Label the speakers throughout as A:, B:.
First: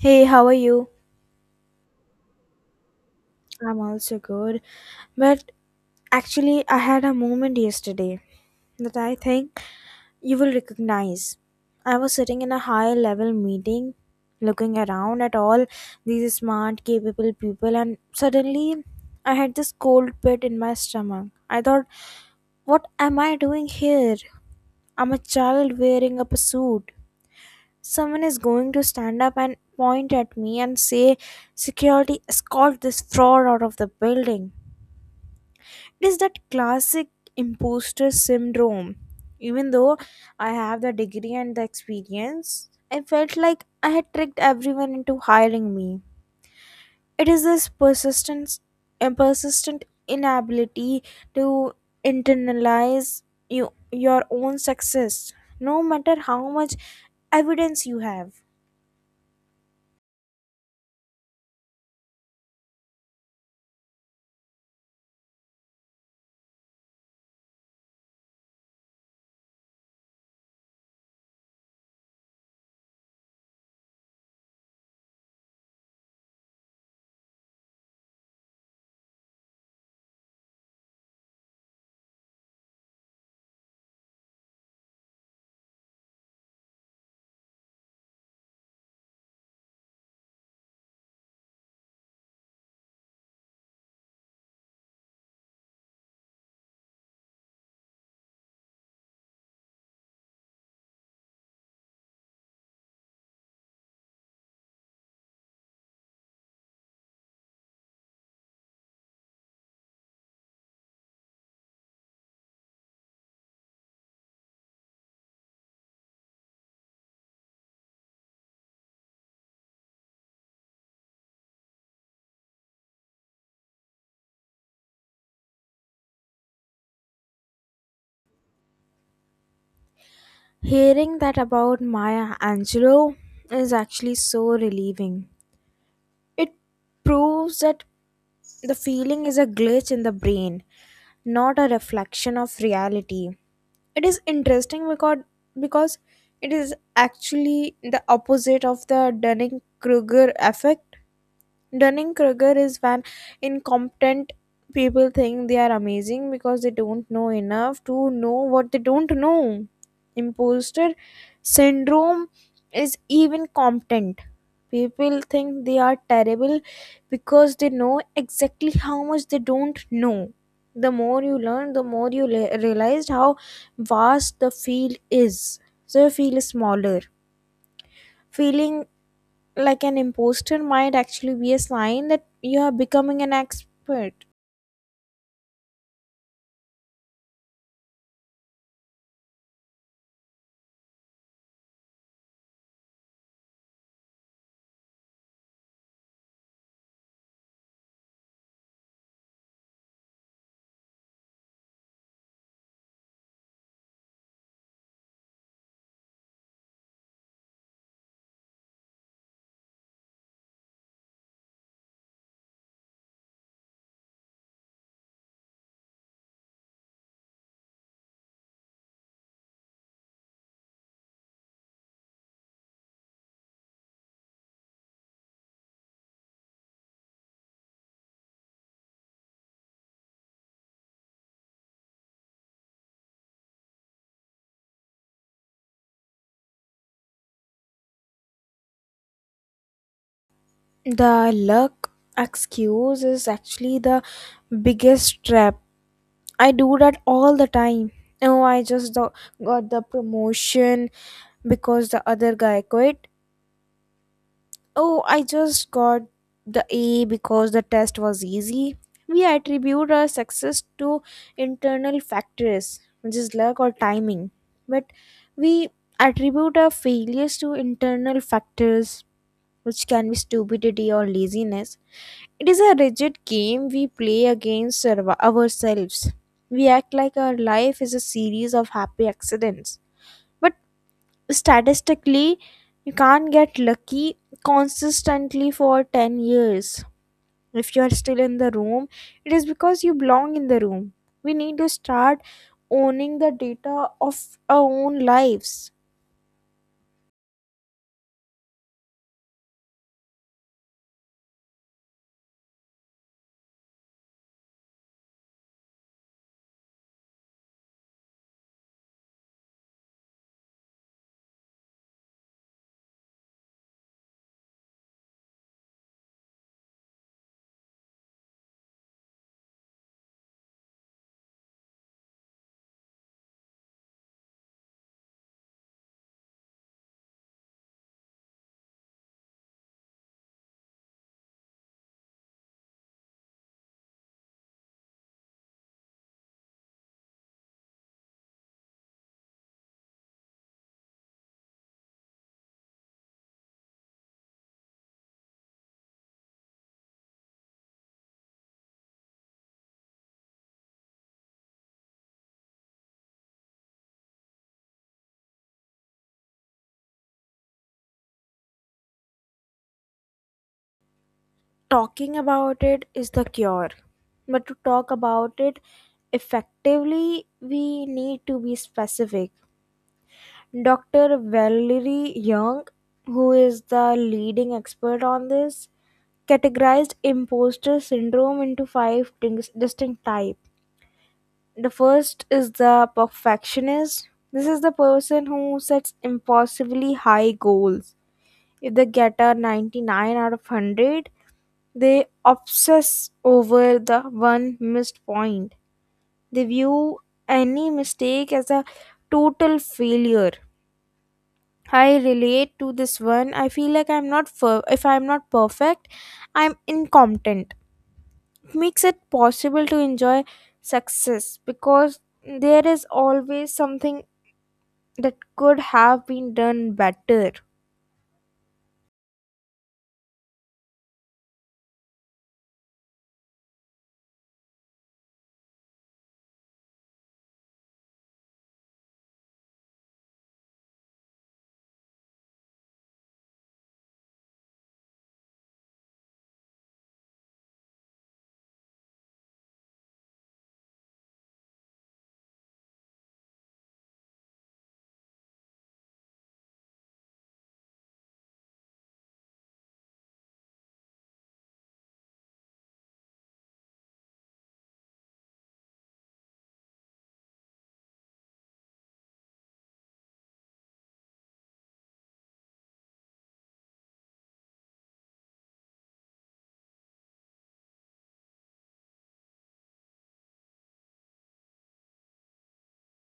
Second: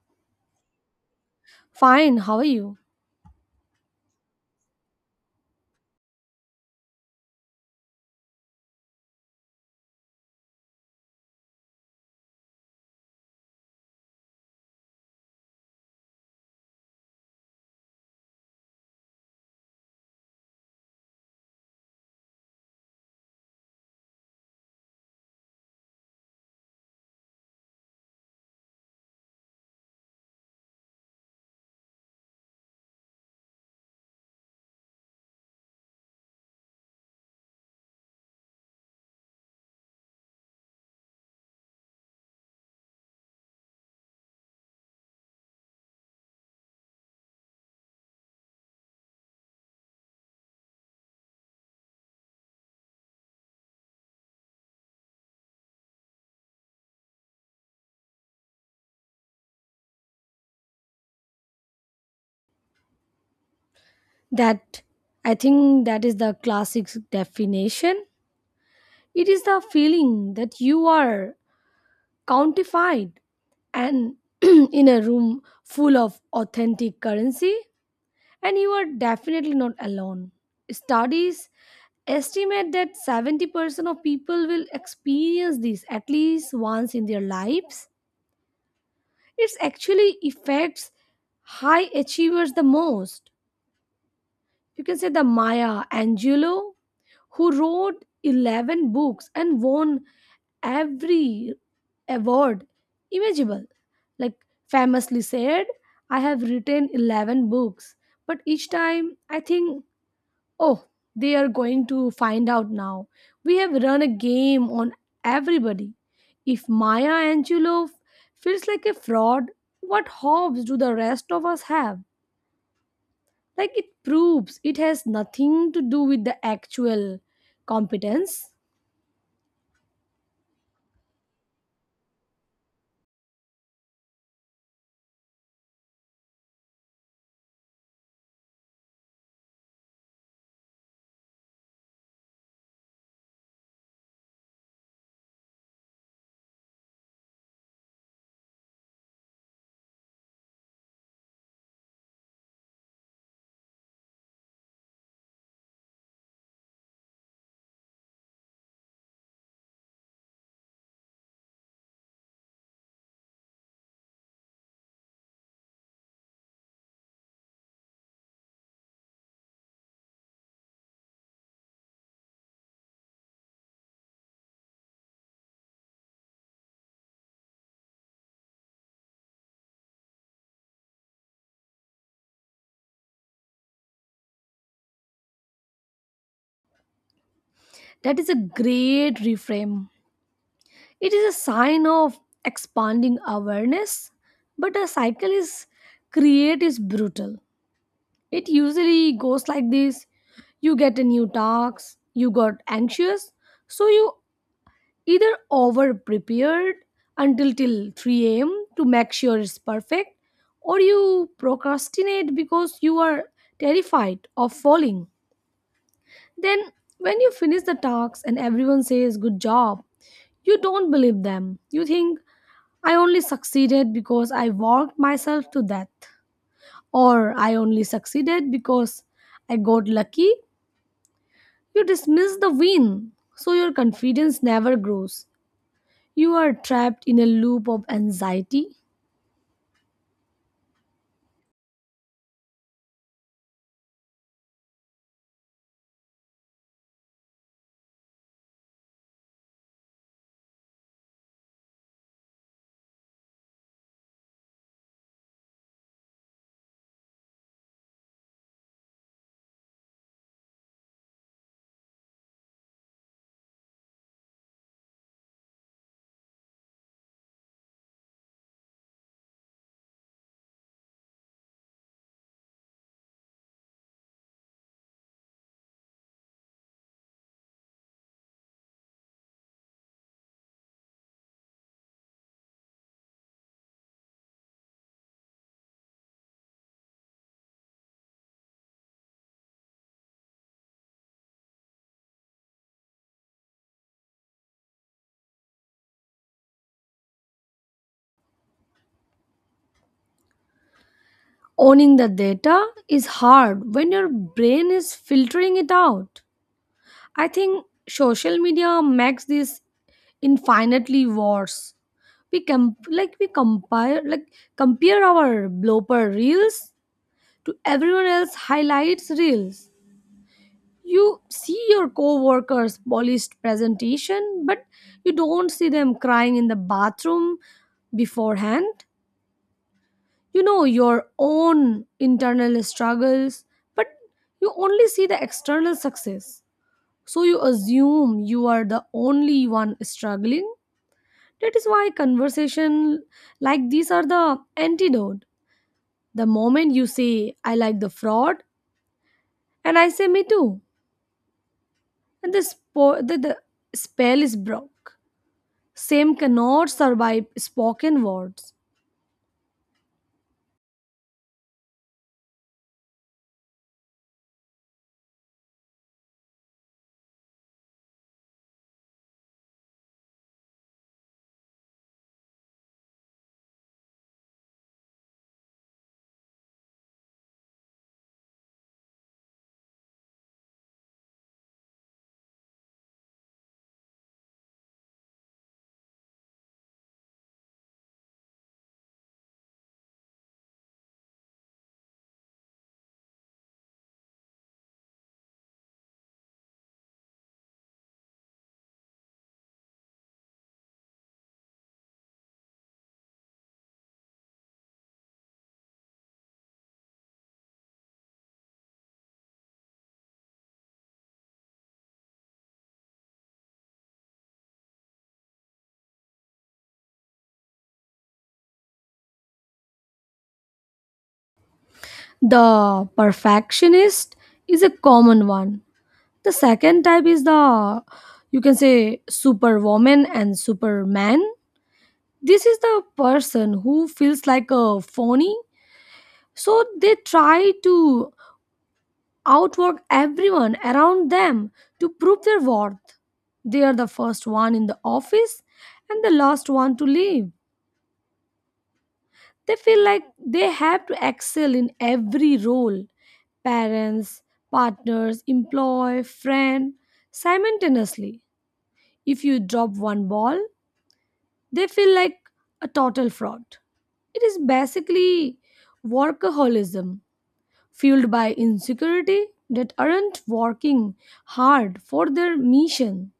A: Hey, how are you?
B: Fine, how are you?
A: I'm also good. But I had a moment yesterday that I think you will recognize. I was sitting in a high level meeting, looking around at all these smart, capable people, and suddenly I had this cold pit in my stomach. I thought, what am I doing here? I'm a child wearing up a suit. Someone is going to stand up and point at me and say, "Security, escort this fraud out of the building." It is that classic imposter syndrome. Even though I have the degree and the experience, I felt like I had tricked everyone into hiring me. It is this persistence a persistent inability to internalize your own success, no matter how much evidence you have.
B: That I think that is the classic definition. It is the feeling that you are countified and in a room full of authentic currency, and you are definitely not alone. Studies estimate that 70% of people will experience this at least once in their lives. It actually affects high achievers the most. You can say the Maya Angelou, who wrote 11 books and won every award imaginable. Like, famously said, I have written 11 books, but each time I think, oh, they are going to find out now. We have run a game on everybody. If Maya Angelou feels like a fraud, what hopes do the rest of us have? Like, it proves it has nothing to do with the actual competence.
A: Hearing that about Maya Angelou is actually so relieving. It proves that the feeling is a glitch in the brain, not a reflection of reality. It is interesting because it is actually the opposite of the Dunning-Kruger effect. Dunning-Kruger is when incompetent people think they are amazing because they don't know enough to know what they don't know. Imposter syndrome is even competent. People think they are terrible because they know exactly how much they don't know. The more you learn, the more you realize how vast the field is. So you feel smaller, feeling like an imposter might actually be a sign that you are becoming an expert.
B: That is a great reframe. It is a sign of expanding awareness, but a cycle is create is brutal. It usually goes like this, you get a new task, you got anxious, so you either over prepared until till 3 a.m. to make sure it's perfect, or you procrastinate because you are terrified of falling. Then, when you finish the task and everyone says good job, you don't believe them. You think, I only succeeded because I worked myself to death. Or I only succeeded because I got lucky. You dismiss the win. So your confidence never grows. You are trapped in a loop of anxiety.
A: The luck excuse is actually the biggest trap. I do that all the time. Oh, I just got the promotion because the other guy quit. Oh, I just got the A because the test was easy. We attribute our success to internal factors, which is luck or timing. But we attribute our failures to internal factors, which can be stupidity or laziness. It is a rigid game we play against ourselves. We act like our life is a series of happy accidents. But statistically, you can't get lucky consistently for 10 years. If you are still in the room, it is because you belong in the room. We need to start owning the data of our own lives.
B: Owning the data is hard when your brain is filtering it out. I think social media makes this infinitely worse. We compare our blooper reels to everyone else highlights reels. You see your co-workers' polished presentation, but you don't see them crying in the bathroom beforehand. You know your own internal struggles, but you only see the external success. So you assume you are the only one struggling. That is why conversation like these are the antidote. The moment you say, I like the fraud, and I say, me too, and the spell is broke. Same cannot survive spoken words.
A: Talking about it is the cure, but to talk about it effectively, we need to be specific. Dr. Valerie Young, who is the leading expert on this, categorized imposter syndrome into five distinct types. The first is the perfectionist. This is the person who sets impossibly high goals. If they get a 99 out of 100, they obsess over the one missed point. They view any mistake as a total failure. I relate to this one. I feel like I'm not fer- if I'm not perfect, I'm incompetent. Makes it possible to enjoy success because there is always something that could have been done better.
B: The perfectionist is a common one. The second type is the, you can say, superwoman and superman. This is the person who feels like a phony, so they try to outwork everyone around them to prove their worth. They are the first one in the office and the last one to leave. They feel like they have to excel in every role: parents, partners, employee, friend, simultaneously. If you drop one ball, they feel like a total fraud. It is basically workaholism fueled by insecurity that aren't working hard for their mission.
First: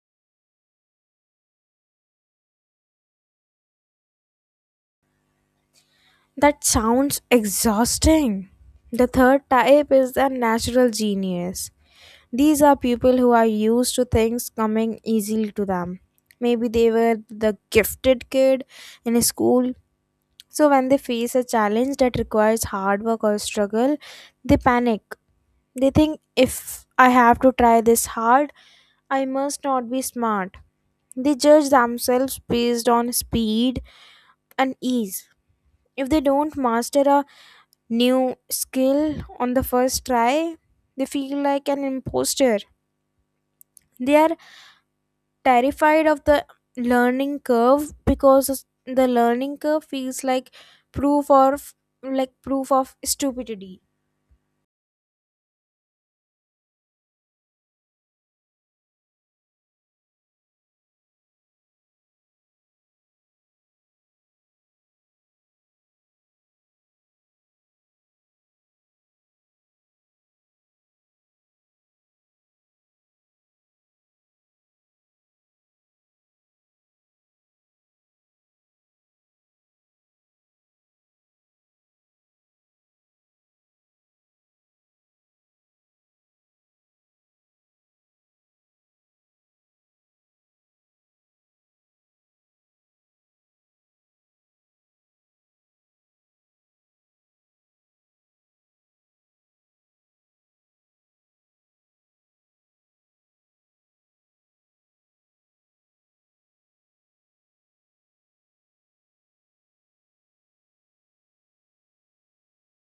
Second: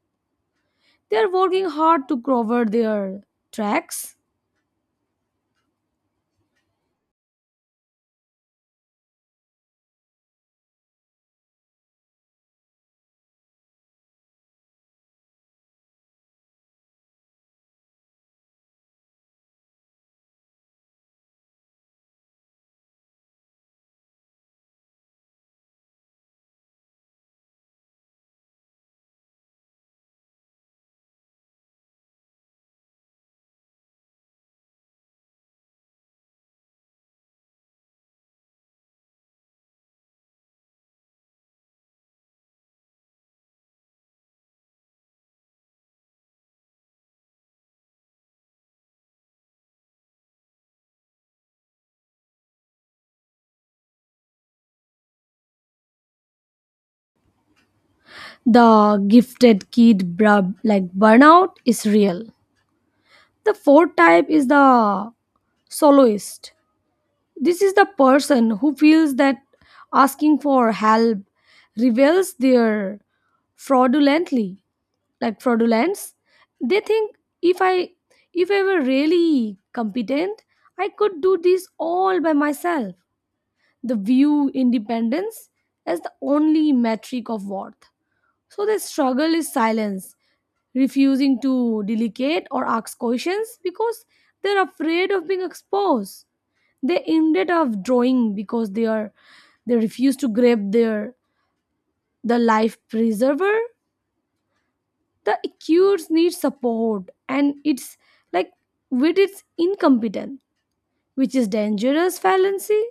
B: They are working hard to cover their tracks.
A: That sounds exhausting. The third type is the natural genius. These are people who are used to things coming easily to them. Maybe they were the gifted kid in school. So, when they face a challenge that requires hard work or struggle, they panic. They think, if I have to try this hard, I must not be smart. They judge themselves based on speed and ease. If they don't master a new skill on the first try, they feel like an imposter. They are terrified of the learning curve because the learning curve feels proof of like proof of stupidity.
B: The gifted kid brub like burnout is real. The fourth type is the soloist. This is the person who feels that asking for help reveals their fraudulently. Like fraudulence, they think, if i if I were really competent, I could do this all by myself. The view independence as the only metric of worth, so the struggle is silence, refusing to delegate or ask questions because they're afraid of being exposed. They ended up drawing because they refuse to grab the life preserver. The acute needs support and it's like with its incompetent, which is dangerous fallacy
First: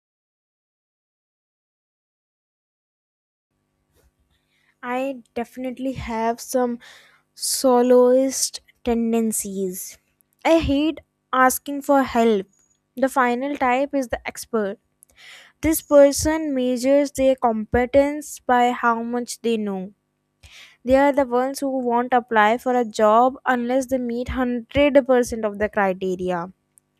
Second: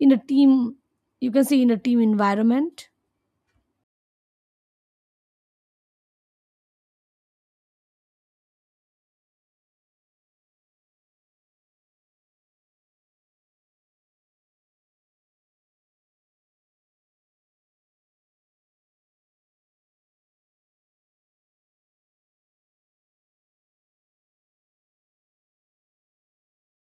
B: in a team. You can see in a team environment
A: I definitely have some soloist tendencies. I hate asking for help. The final type is the expert. This person measures their competence by how much they know. They are the ones who won't apply for a job unless they meet 100% of the criteria.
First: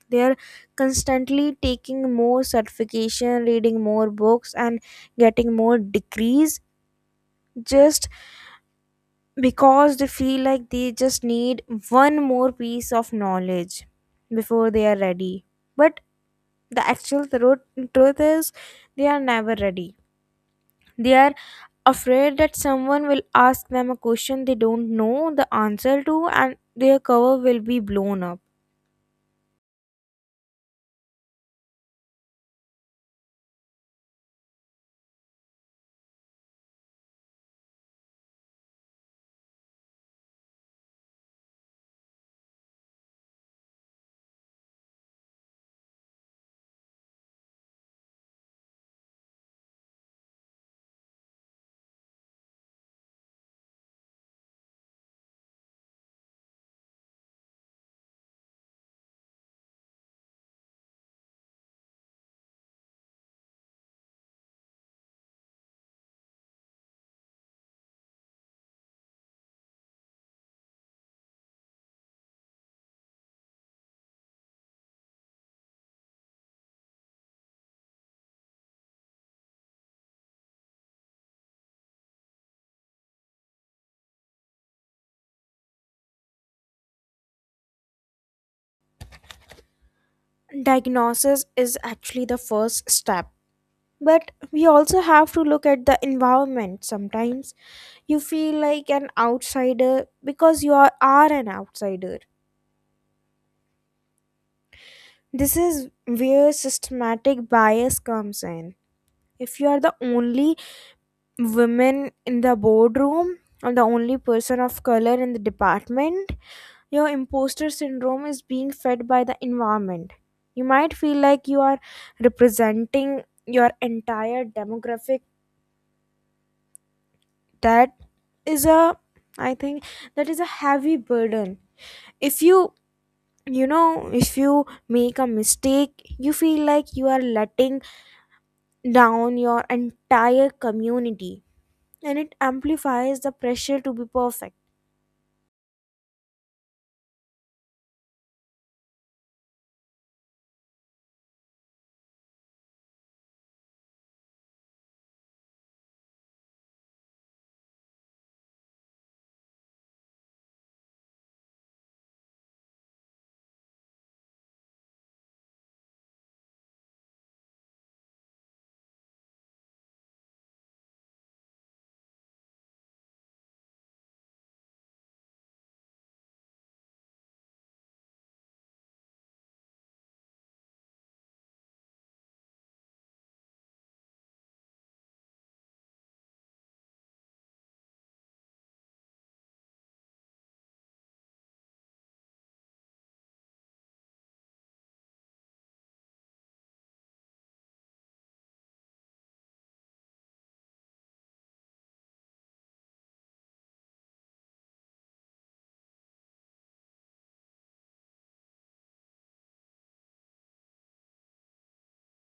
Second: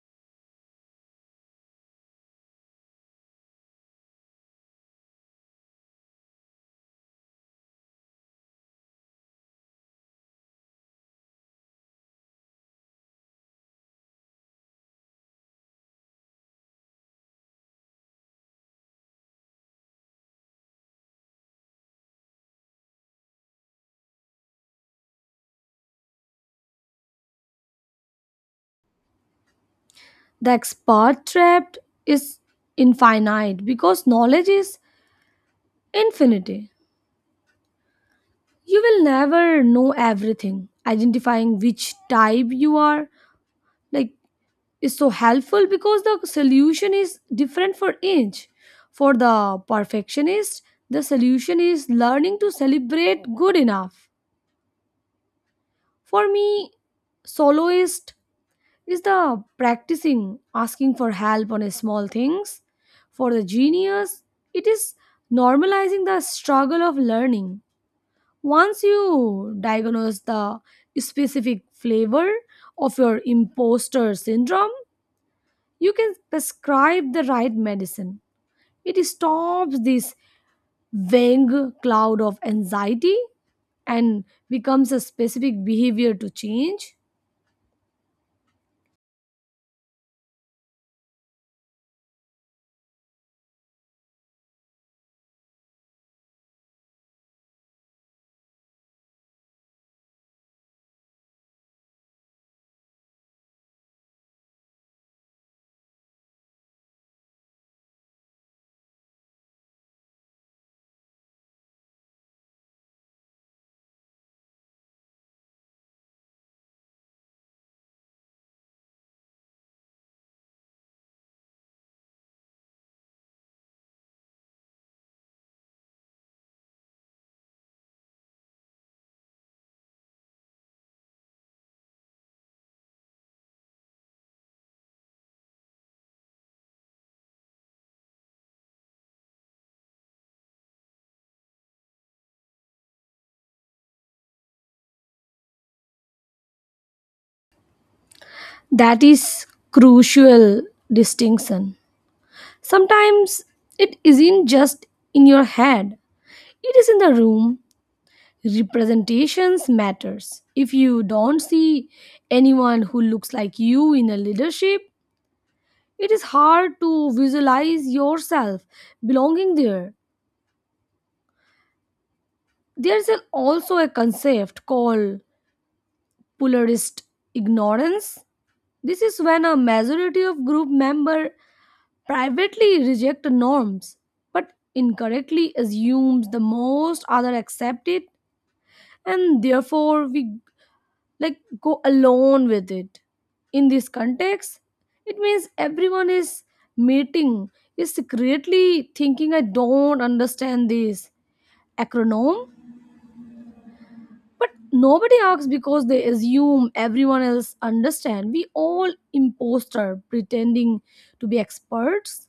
A: They are constantly taking more certification, reading more books, and getting more degrees just because they feel like they just need one more piece of knowledge before they are ready. But the actual truth is they are never ready. They are afraid that someone will ask them a question they don't know the answer to and their cover will be blown up.
B: the expert trapped is infinite because knowledge is infinity. You will never know everything. Identifying which type you are, like is so helpful because the solution is different for each. For the perfectionist, the solution is learning to celebrate good enough. For me, soloist is the practicing asking for help on a small things. For the genius, it is normalizing the struggle of learning. Once you diagnose the specific flavor of your imposter syndrome, you can prescribe the right medicine. It stops this vague cloud of anxiety and becomes a specific behavior to change.
A: Diagnosis is actually the first step, but we also have to look at the environment. Sometimes you feel like an outsider because you are an outsider. This is where systematic bias comes in. If you are the only woman in the boardroom or the only person of color in the department, your imposter syndrome is being fed by the environment. You might feel like you are representing your entire demographic. That is , I think, that is a heavy burden. If you if you make a mistake, you feel like you are letting down your entire community, and it amplifies the pressure to be perfect.
B: That is crucial distinction. Sometimes it isn't just in your head, it is in the room. Representations matters. If you don't see anyone who looks like you in a leadership, it is hard to visualize yourself belonging there. There's an, also a concept called polarist ignorance. This is when a majority of group member privately reject norms but incorrectly assumes the most other accept it, and therefore we go along with it. In this context, it means everyone is meeting is secretly thinking, I don't understand this acronym. But nobody asks because they assume everyone else understand. We all imposter pretending to be experts.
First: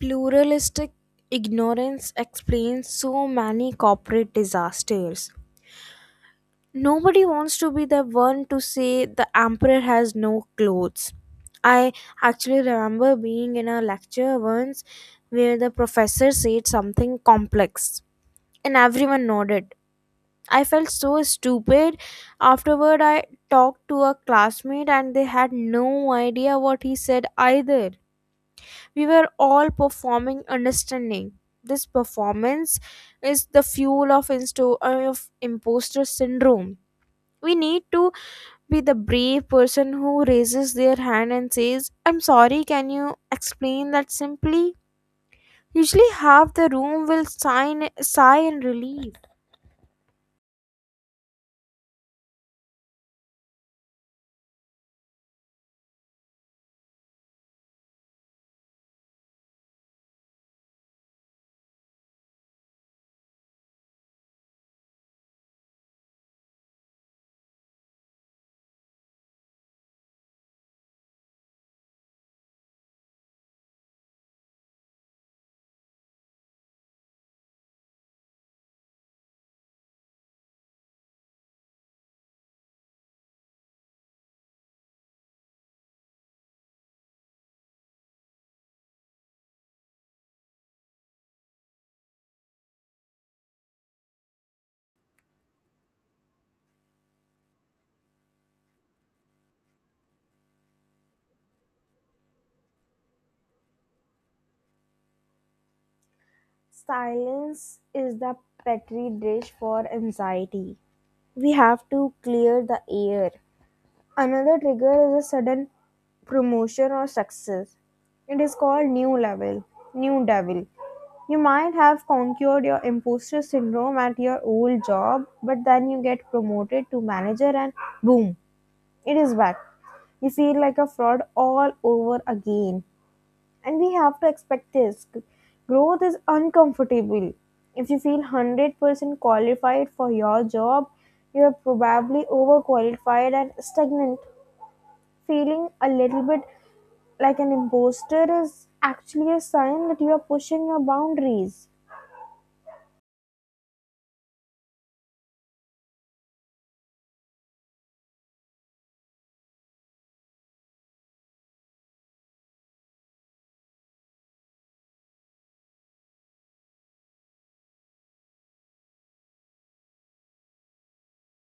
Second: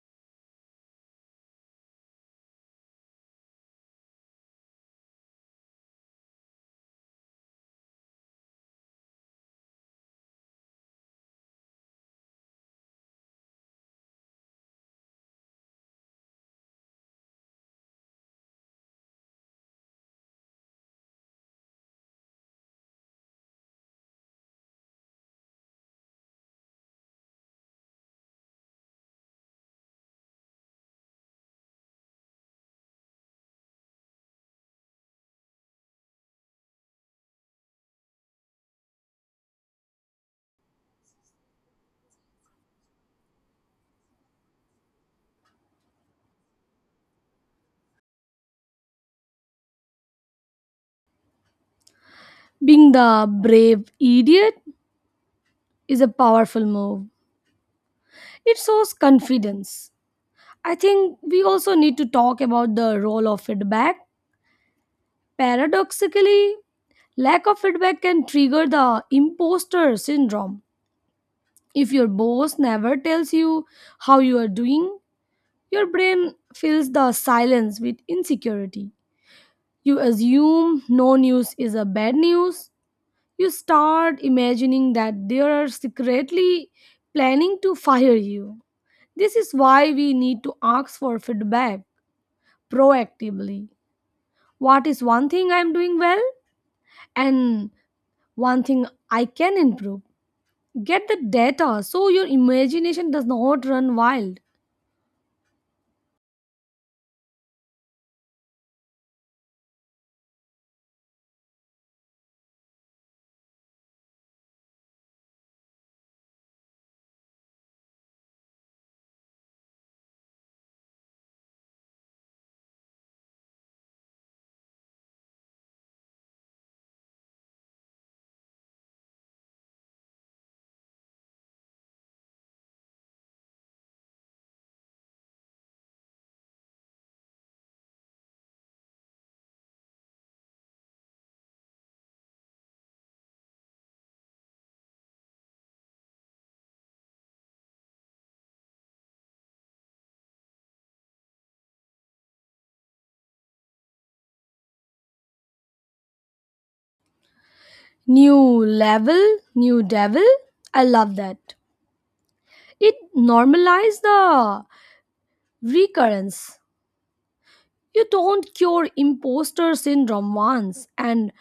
A: Pluralistic ignorance explains so many corporate disasters. Nobody wants to be the one to say the emperor has no clothes. I actually remember being in a lecture once where the professor said something complex and everyone nodded. I felt so stupid. Afterward, I talked to a classmate and they had no idea what he said either. We were all performing understanding. This performance is the fuel of imposter syndrome. We need to be the brave person who raises their hand and says, "I'm sorry, can you explain that simply?" Usually, half the room will sigh in relief.
B: Being the brave idiot is a powerful move. It shows confidence. I think we also need to talk about the role of feedback. Paradoxically, lack of feedback can trigger the imposter syndrome. If your boss never tells you how you are doing, your brain fills the silence with insecurity. You assume no news is a bad news. You start imagining that they are secretly planning to fire you. This is why we need to ask for feedback proactively. What is one thing I'm doing well and one thing I can improve? Get the data so your imagination does not run wild.
A: Silence is the petri dish for anxiety. We have to clear the air. Another trigger is a sudden promotion or success. It is called new level, new devil. You might have conquered your imposter syndrome at your old job, but then you get promoted to manager and boom, it is back. You feel like a fraud all over again, and we have to expect this. Growth is uncomfortable. If you feel 100% qualified for your job, you are probably overqualified and stagnant. Feeling a little bit like an imposter is actually a sign that you are pushing your boundaries.
B: New level, new devil. I love that. It normalizes the recurrence. You don't cure imposter syndrome once and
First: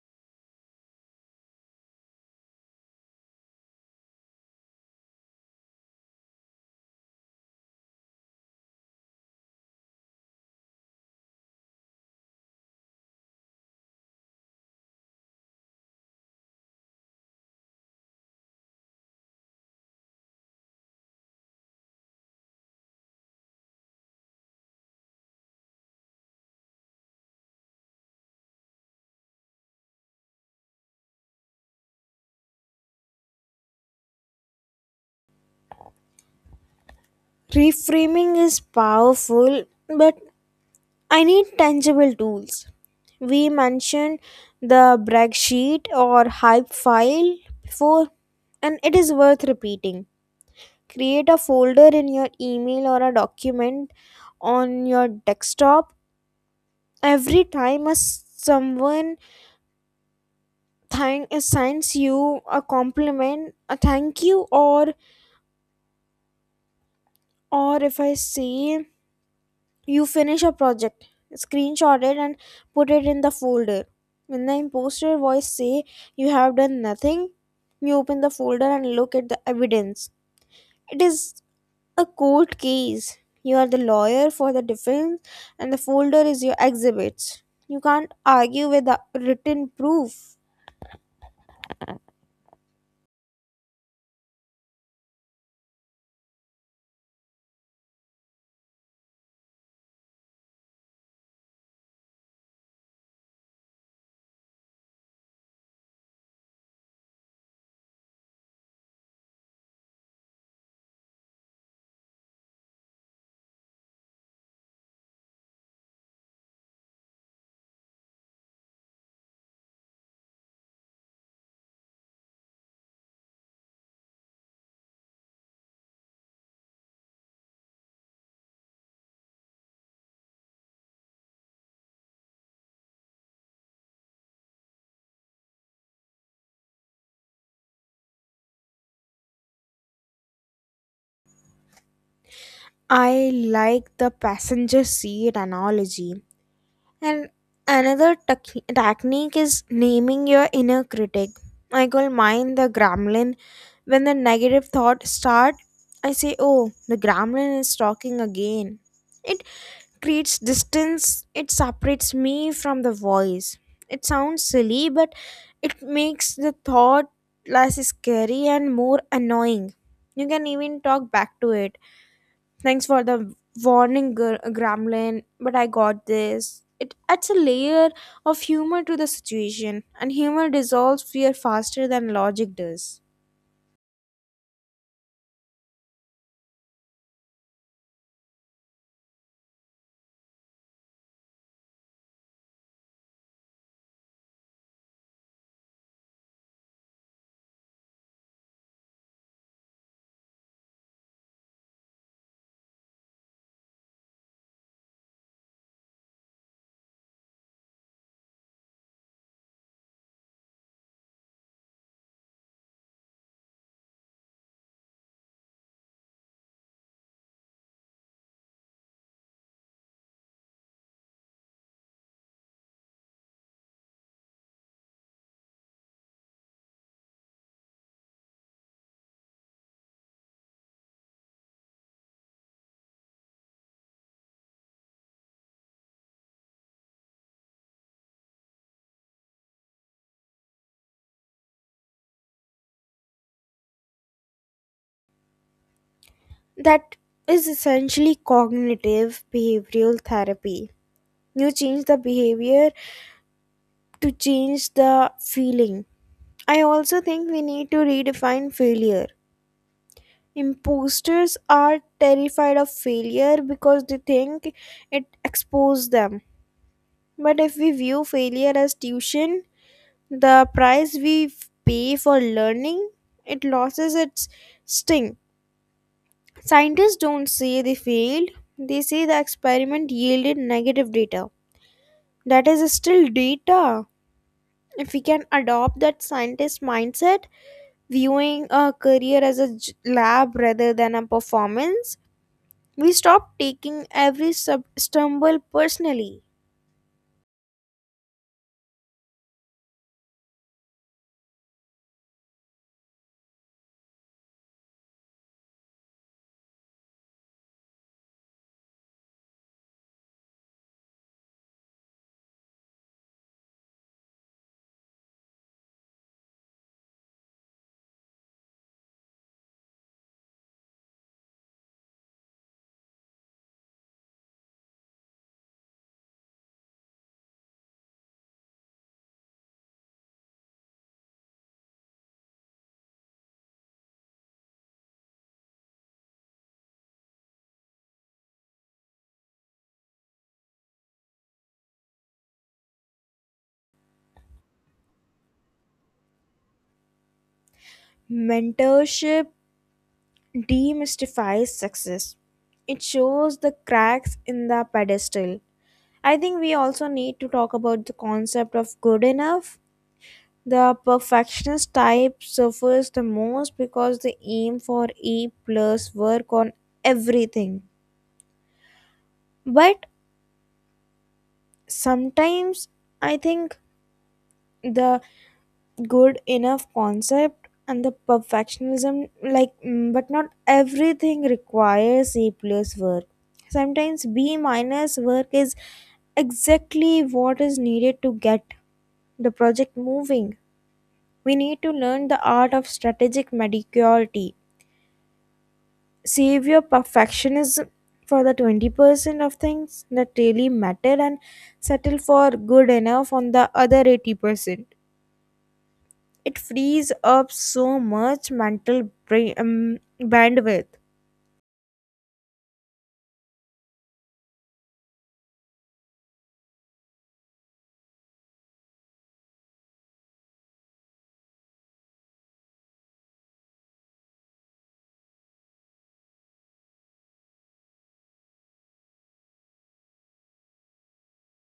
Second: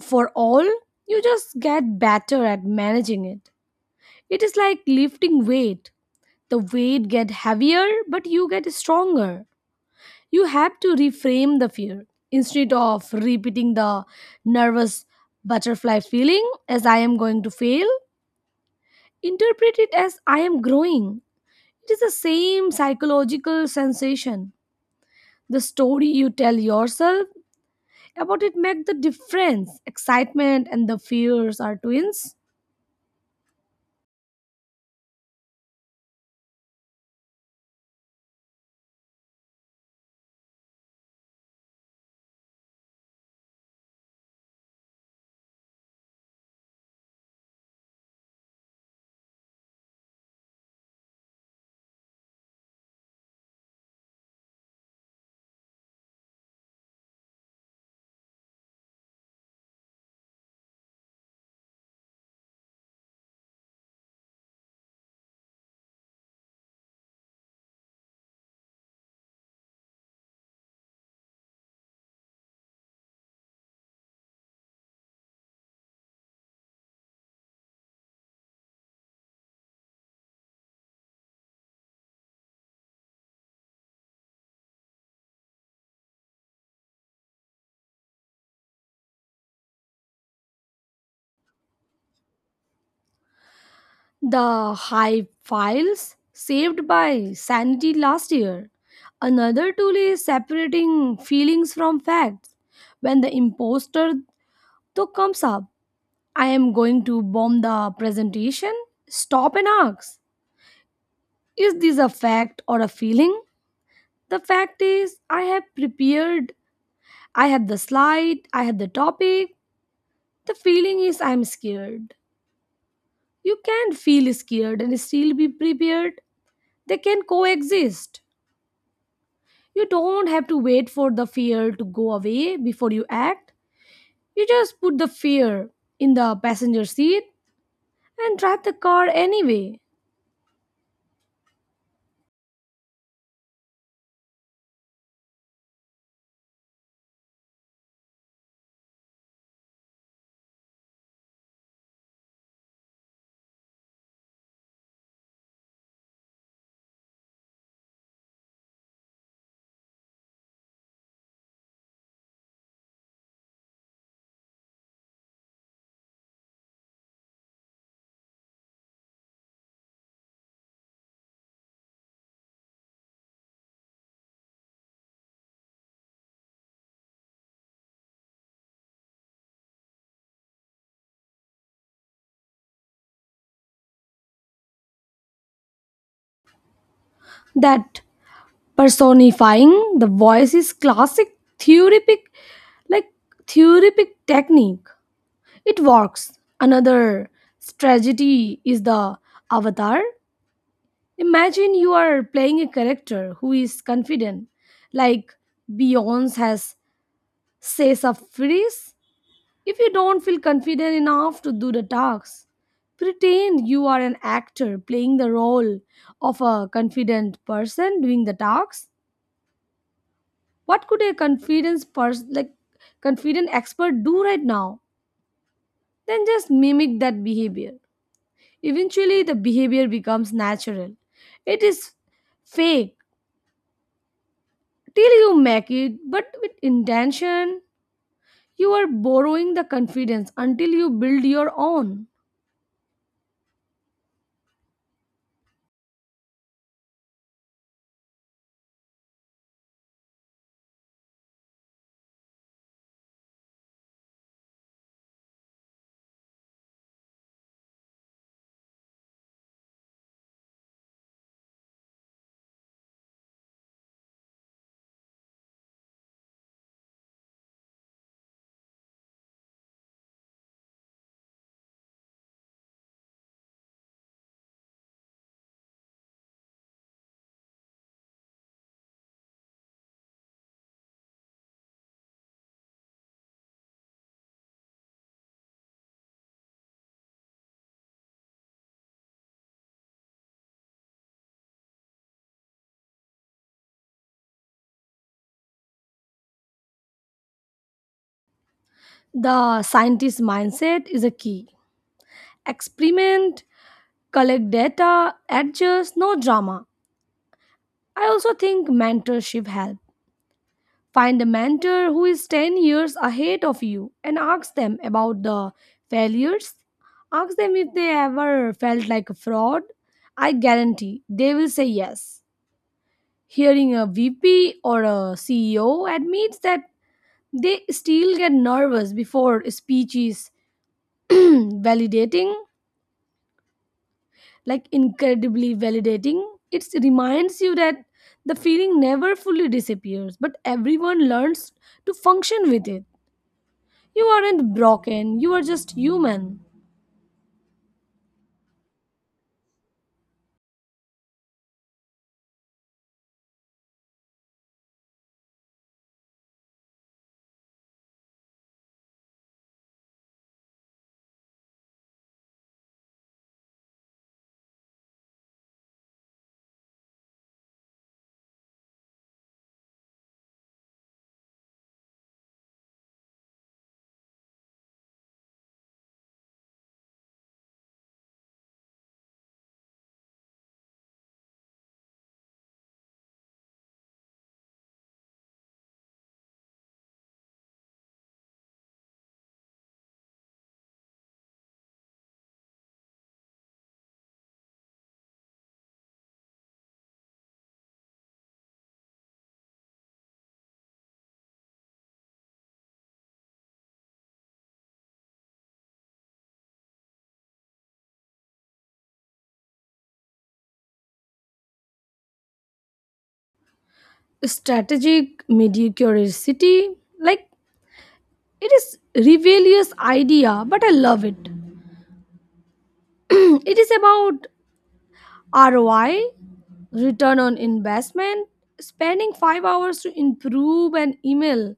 B: for all, you just get better at managing it. It is like lifting weight. The weight get heavier, but you get stronger. You have to reframe the fear. Instead of repeating the nervous butterfly feeling as I am going to fail, interpret it as I am growing. It is the same psychological sensation. The story you tell yourself about it make the difference. Excitement and the fears are twins.
A: Reframing is powerful, but I need tangible tools. We mentioned the brag sheet or hype file before, and it is worth repeating. Create a folder in your email or a document on your desktop. Every time someone thank assigns you a compliment, a thank you, or if I say you finish a project, screenshot it and put it in the folder. When the imposter voice say you have done nothing, you open the folder and look at the evidence. It is a court case. You are the lawyer for the defense, and the folder is your exhibits. You can't argue with the written proof.
B: The high files saved by sanity last year. Another tool is separating feelings from facts. When the imposter though comes up, I am going to bomb the presentation. Stop and ask, is this a fact or a feeling? The fact is, I have prepared, I have the slide, I have the topic. The feeling is I'm scared. You can feel scared and still be prepared. They can coexist. You don't have to wait for the fear to go away before you act. You just put the fear in the passenger seat and drive the car anyway.
A: I like the passenger seat analogy. And another technique is naming your inner critic. I call mine the gremlin. When the negative thoughts start, I say, "Oh, the gremlin is talking again." It creates distance, it separates me from the voice. It sounds silly, but it makes the thought less scary and more annoying. You can even talk back to it. "Thanks for the warning, Gremlin, but I got this." It adds a layer of humor to the situation, and humor dissolves fear faster than logic does.
B: That personifying the voice is classic like theoretic technique. It works. Another strategy is the avatar. Imagine you are playing a character who is confident, like Beyonce has says a phrase. If you don't feel confident enough to do the talks, pretend you are an actor playing the role of a confident person doing the talks. What could a confidence person like confident expert do right now? Then just mimic that behavior. Eventually the behavior becomes natural. It is fake till you make it, but with intention, you are borrowing the confidence until you build your own.
A: That is essentially cognitive behavioral therapy. You change the behavior to change the feeling. I also think we need to redefine failure. Imposters are terrified of failure because they think it exposes them. But if we view failure as tuition, the price we pay for learning, it loses its sting. Scientists don't say they failed, they say the experiment yielded negative data. That is still data. If we can adopt that scientist mindset, viewing a career as a lab rather than a performance, we stop taking every stumble personally.
B: The scientist mindset is a key: experiment, collect data, adjust, no drama. I also think mentorship helps. Find a mentor who is 10 years ahead of you and ask them about the failures. Ask them if they ever felt like a fraud. I guarantee they will say yes. Hearing a VP or a CEO admits that they still get nervous before speeches validating, like incredibly validating. It reminds you that the feeling never fully disappears, but everyone learns to function with it. You aren't broken, you are just human.
A: Mentorship demystifies success. It shows the cracks in the pedestal. I think we also need to talk about the concept of good enough. The perfectionist type suffers the most because they aim for A plus work on everything. But sometimes I think the good enough concept and the perfectionism, but not everything requires a plus work. Sometimes B minus work is exactly what is needed to get the project moving. We need to learn the art of strategic mediocrity. Save your perfectionism for the 20% of things that really matter and settle for good enough on the other 80%. It frees up so much mental bandwidth.
B: Strategic mediocrity, like it is rebellious idea, but I love it. It is about ROI, return on investment. Spending 5 hours to improve an email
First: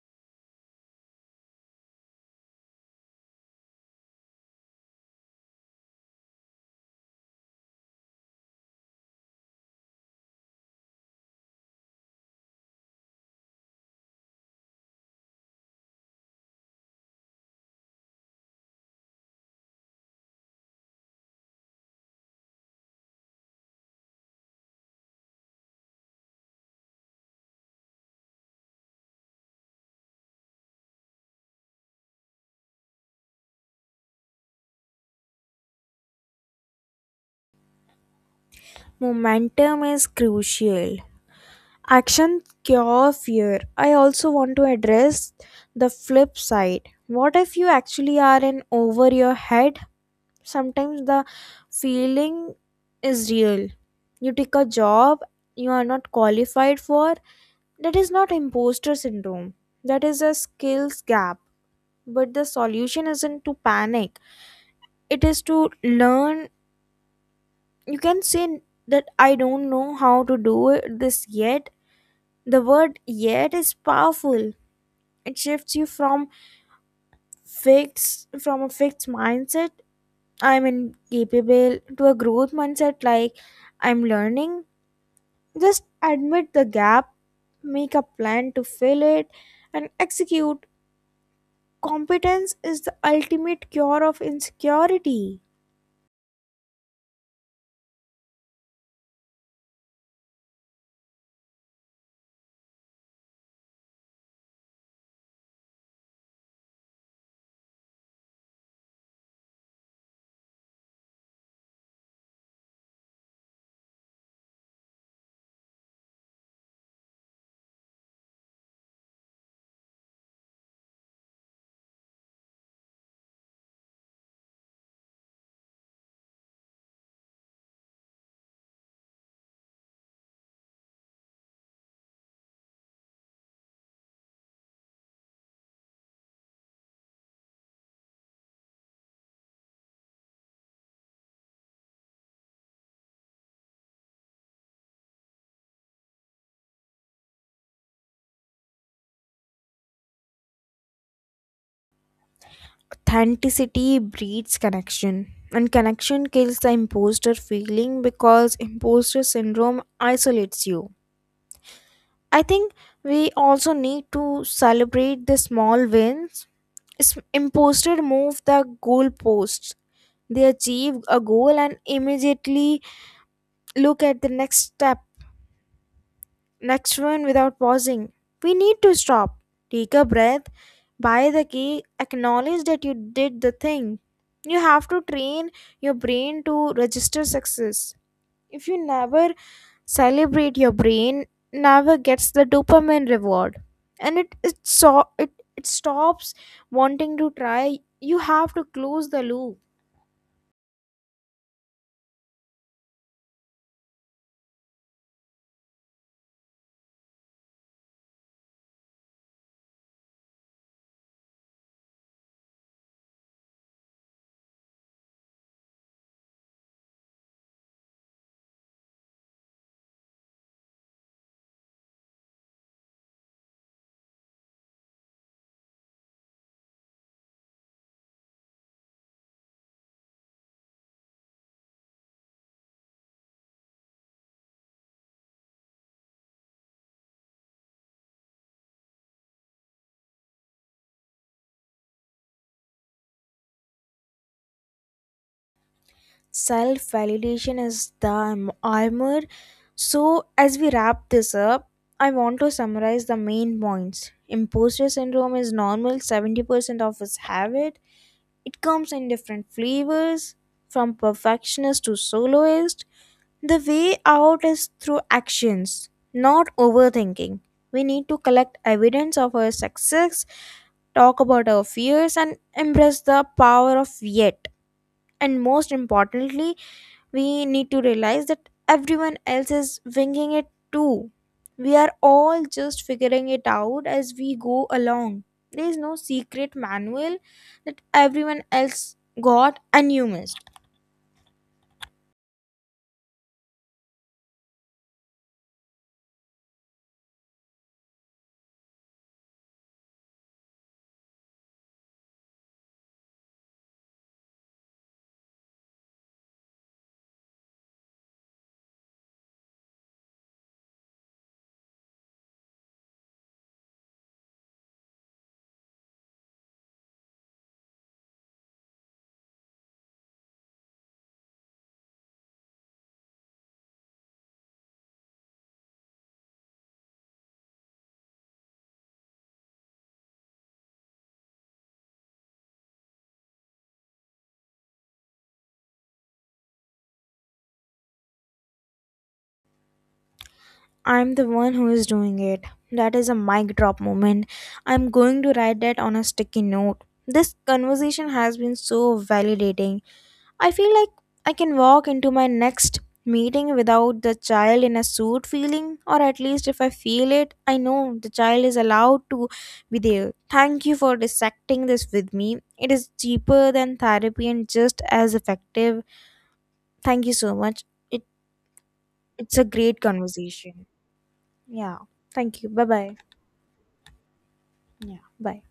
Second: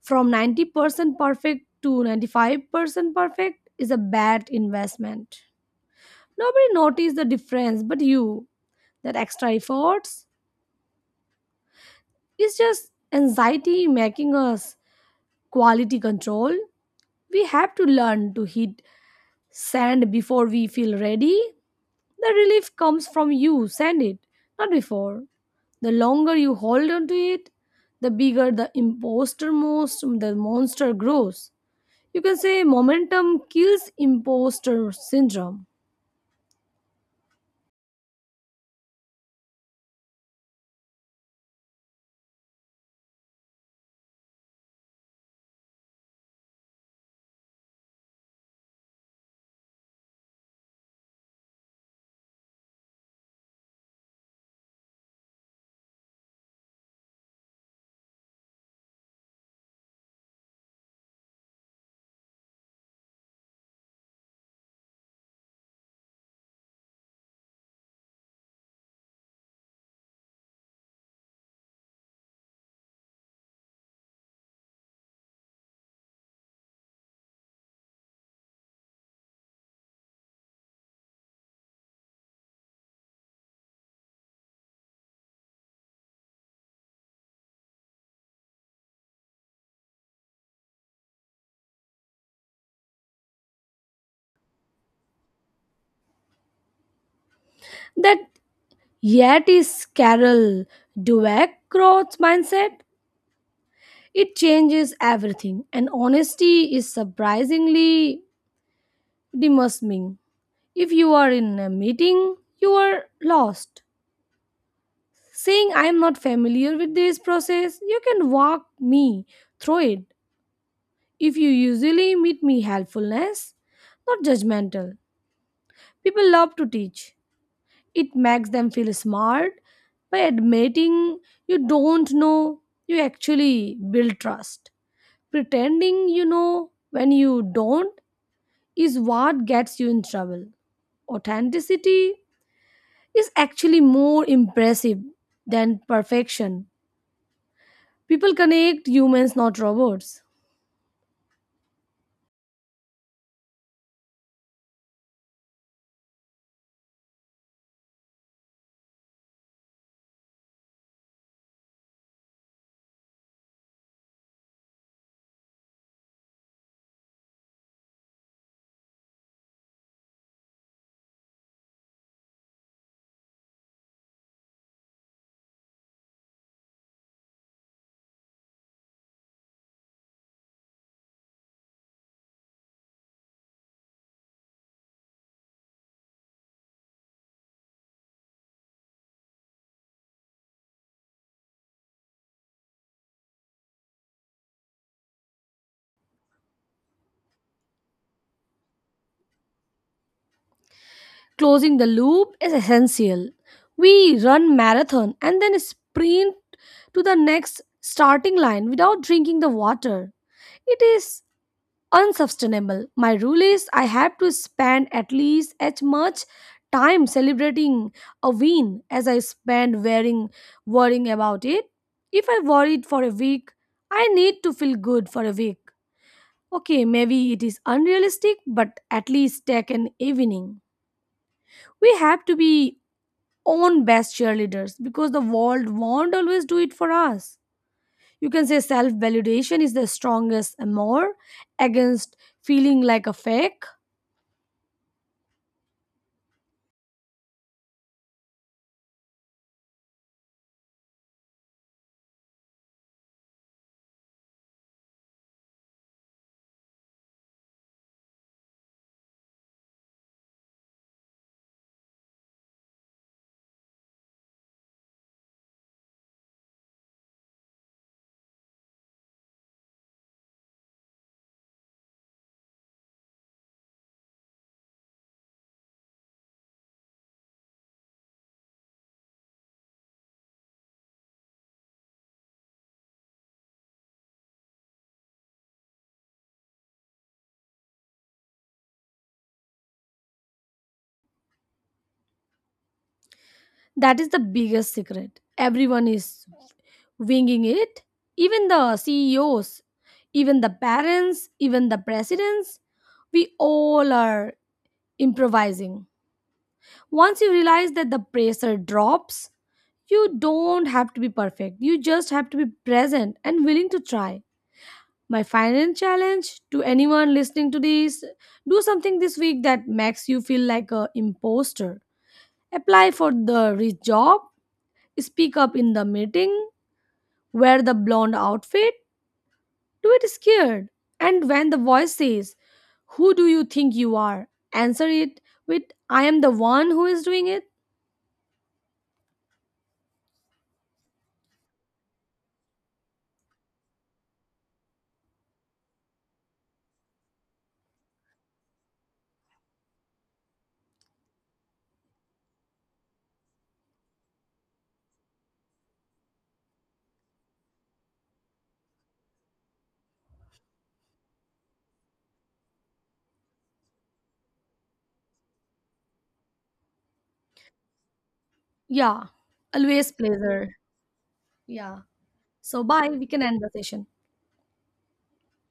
B: from 90% perfect to 95% perfect is a bad investment. Nobody noticed the difference but you. That extra efforts is just anxiety making us quality control. We have to learn to hit send before we feel ready. The relief comes from you send it, not before. The longer you hold on to it, the bigger the imposter most, the monster grows. You can say momentum kills imposter syndrome.
A: Momentum is crucial. Action cure fear. I also want to address the flip side. What if you actually are in over your head? Sometimes the feeling is real. You take a job you are not qualified for. That is not imposter syndrome. That is a skills gap. But the solution isn't to panic, it is to learn. You can say that I don't know how to this yet. The word yet is powerful. It shifts you from a fixed mindset, I'm incapable, to a growth mindset, like I'm learning. Just admit the gap, make a plan to fill it, and execute. Competence is the ultimate cure of insecurity.
B: That yet is Carol Dweck mindset. It changes everything, and honesty is surprisingly demurring. If you are in a meeting, you are lost. Saying I am not familiar with this process, you can walk me through it. If you usually meet me helpfulness, not judgmental. People love to teach. It makes them feel smart by admitting you don't know. You actually build trust. Pretending you know when you don't is what gets you in trouble. Authenticity is actually more impressive than perfection. People connect humans, not robots.
A: Authenticity breeds connection, and connection kills the imposter feeling because imposter syndrome isolates you. I think we also need to celebrate the small wins. Imposter move the goalposts. They achieve a goal and immediately look at the next step, next one without pausing. We need to stop. Take a breath, buy the key, acknowledge that you did the thing. You have to train your brain to register success. If you never celebrate, your brain never gets the dopamine reward. And it stops wanting to try. You have to close the loop.
B: Closing the loop is essential. We run marathon and then sprint to the next starting line without drinking the water. It is unsustainable. My rule is I have to spend at least as much time celebrating a win as I spend worrying about it. If I worried for a week, I need to feel good for a week. Okay, maybe it is unrealistic, but at least take an evening. We have to be own best cheerleaders because the world won't always do it for us. You can say self validation is the strongest amour against feeling like a fake.
A: Self validation is the armor. So, as we wrap this up, I want to summarize the main points. Imposter syndrome is normal, 70% of us have it. It comes in different flavors, from perfectionist to soloist. The way out is through actions, not overthinking. We need to collect evidence of our success, talk about our fears, and embrace the power of yet. And most importantly, we need to realize that everyone else is winging it too. We are all just figuring it out as we go along. There is no secret manual that everyone else got and you missed.
B: That is the biggest secret. Everyone is winging it, even the CEOs, even the parents, even the presidents. We all are improvising. Once you realize that the pressure drops, you don't have to be perfect. You just have to be present and willing to try. My final challenge to anyone listening to this, do something this week that makes you feel like a imposter. Apply for the rich job, speak up in the meeting, wear the blonde outfit, do it scared. And when the voice says, who do you think you are? Answer it with, I am the one who is doing it.
A: I'm the one who is doing it. That is a mic drop moment. I'm going to write that on a sticky note. This conversation has been so validating. I feel like I can walk into my next meeting without the child in a suit feeling, or at least if I feel it, I know the child is allowed to be there. Thank you for dissecting this with me. It is cheaper than therapy and just as effective. Thank you so much. It,
B: Yeah,
A: it's a great
B: always pleasure.
A: conversation. Yeah.
B: Yeah.
A: Thank you.
B: So,
A: Bye
B: bye.
A: bye.
B: We can end the session.
A: Yeah. Bye.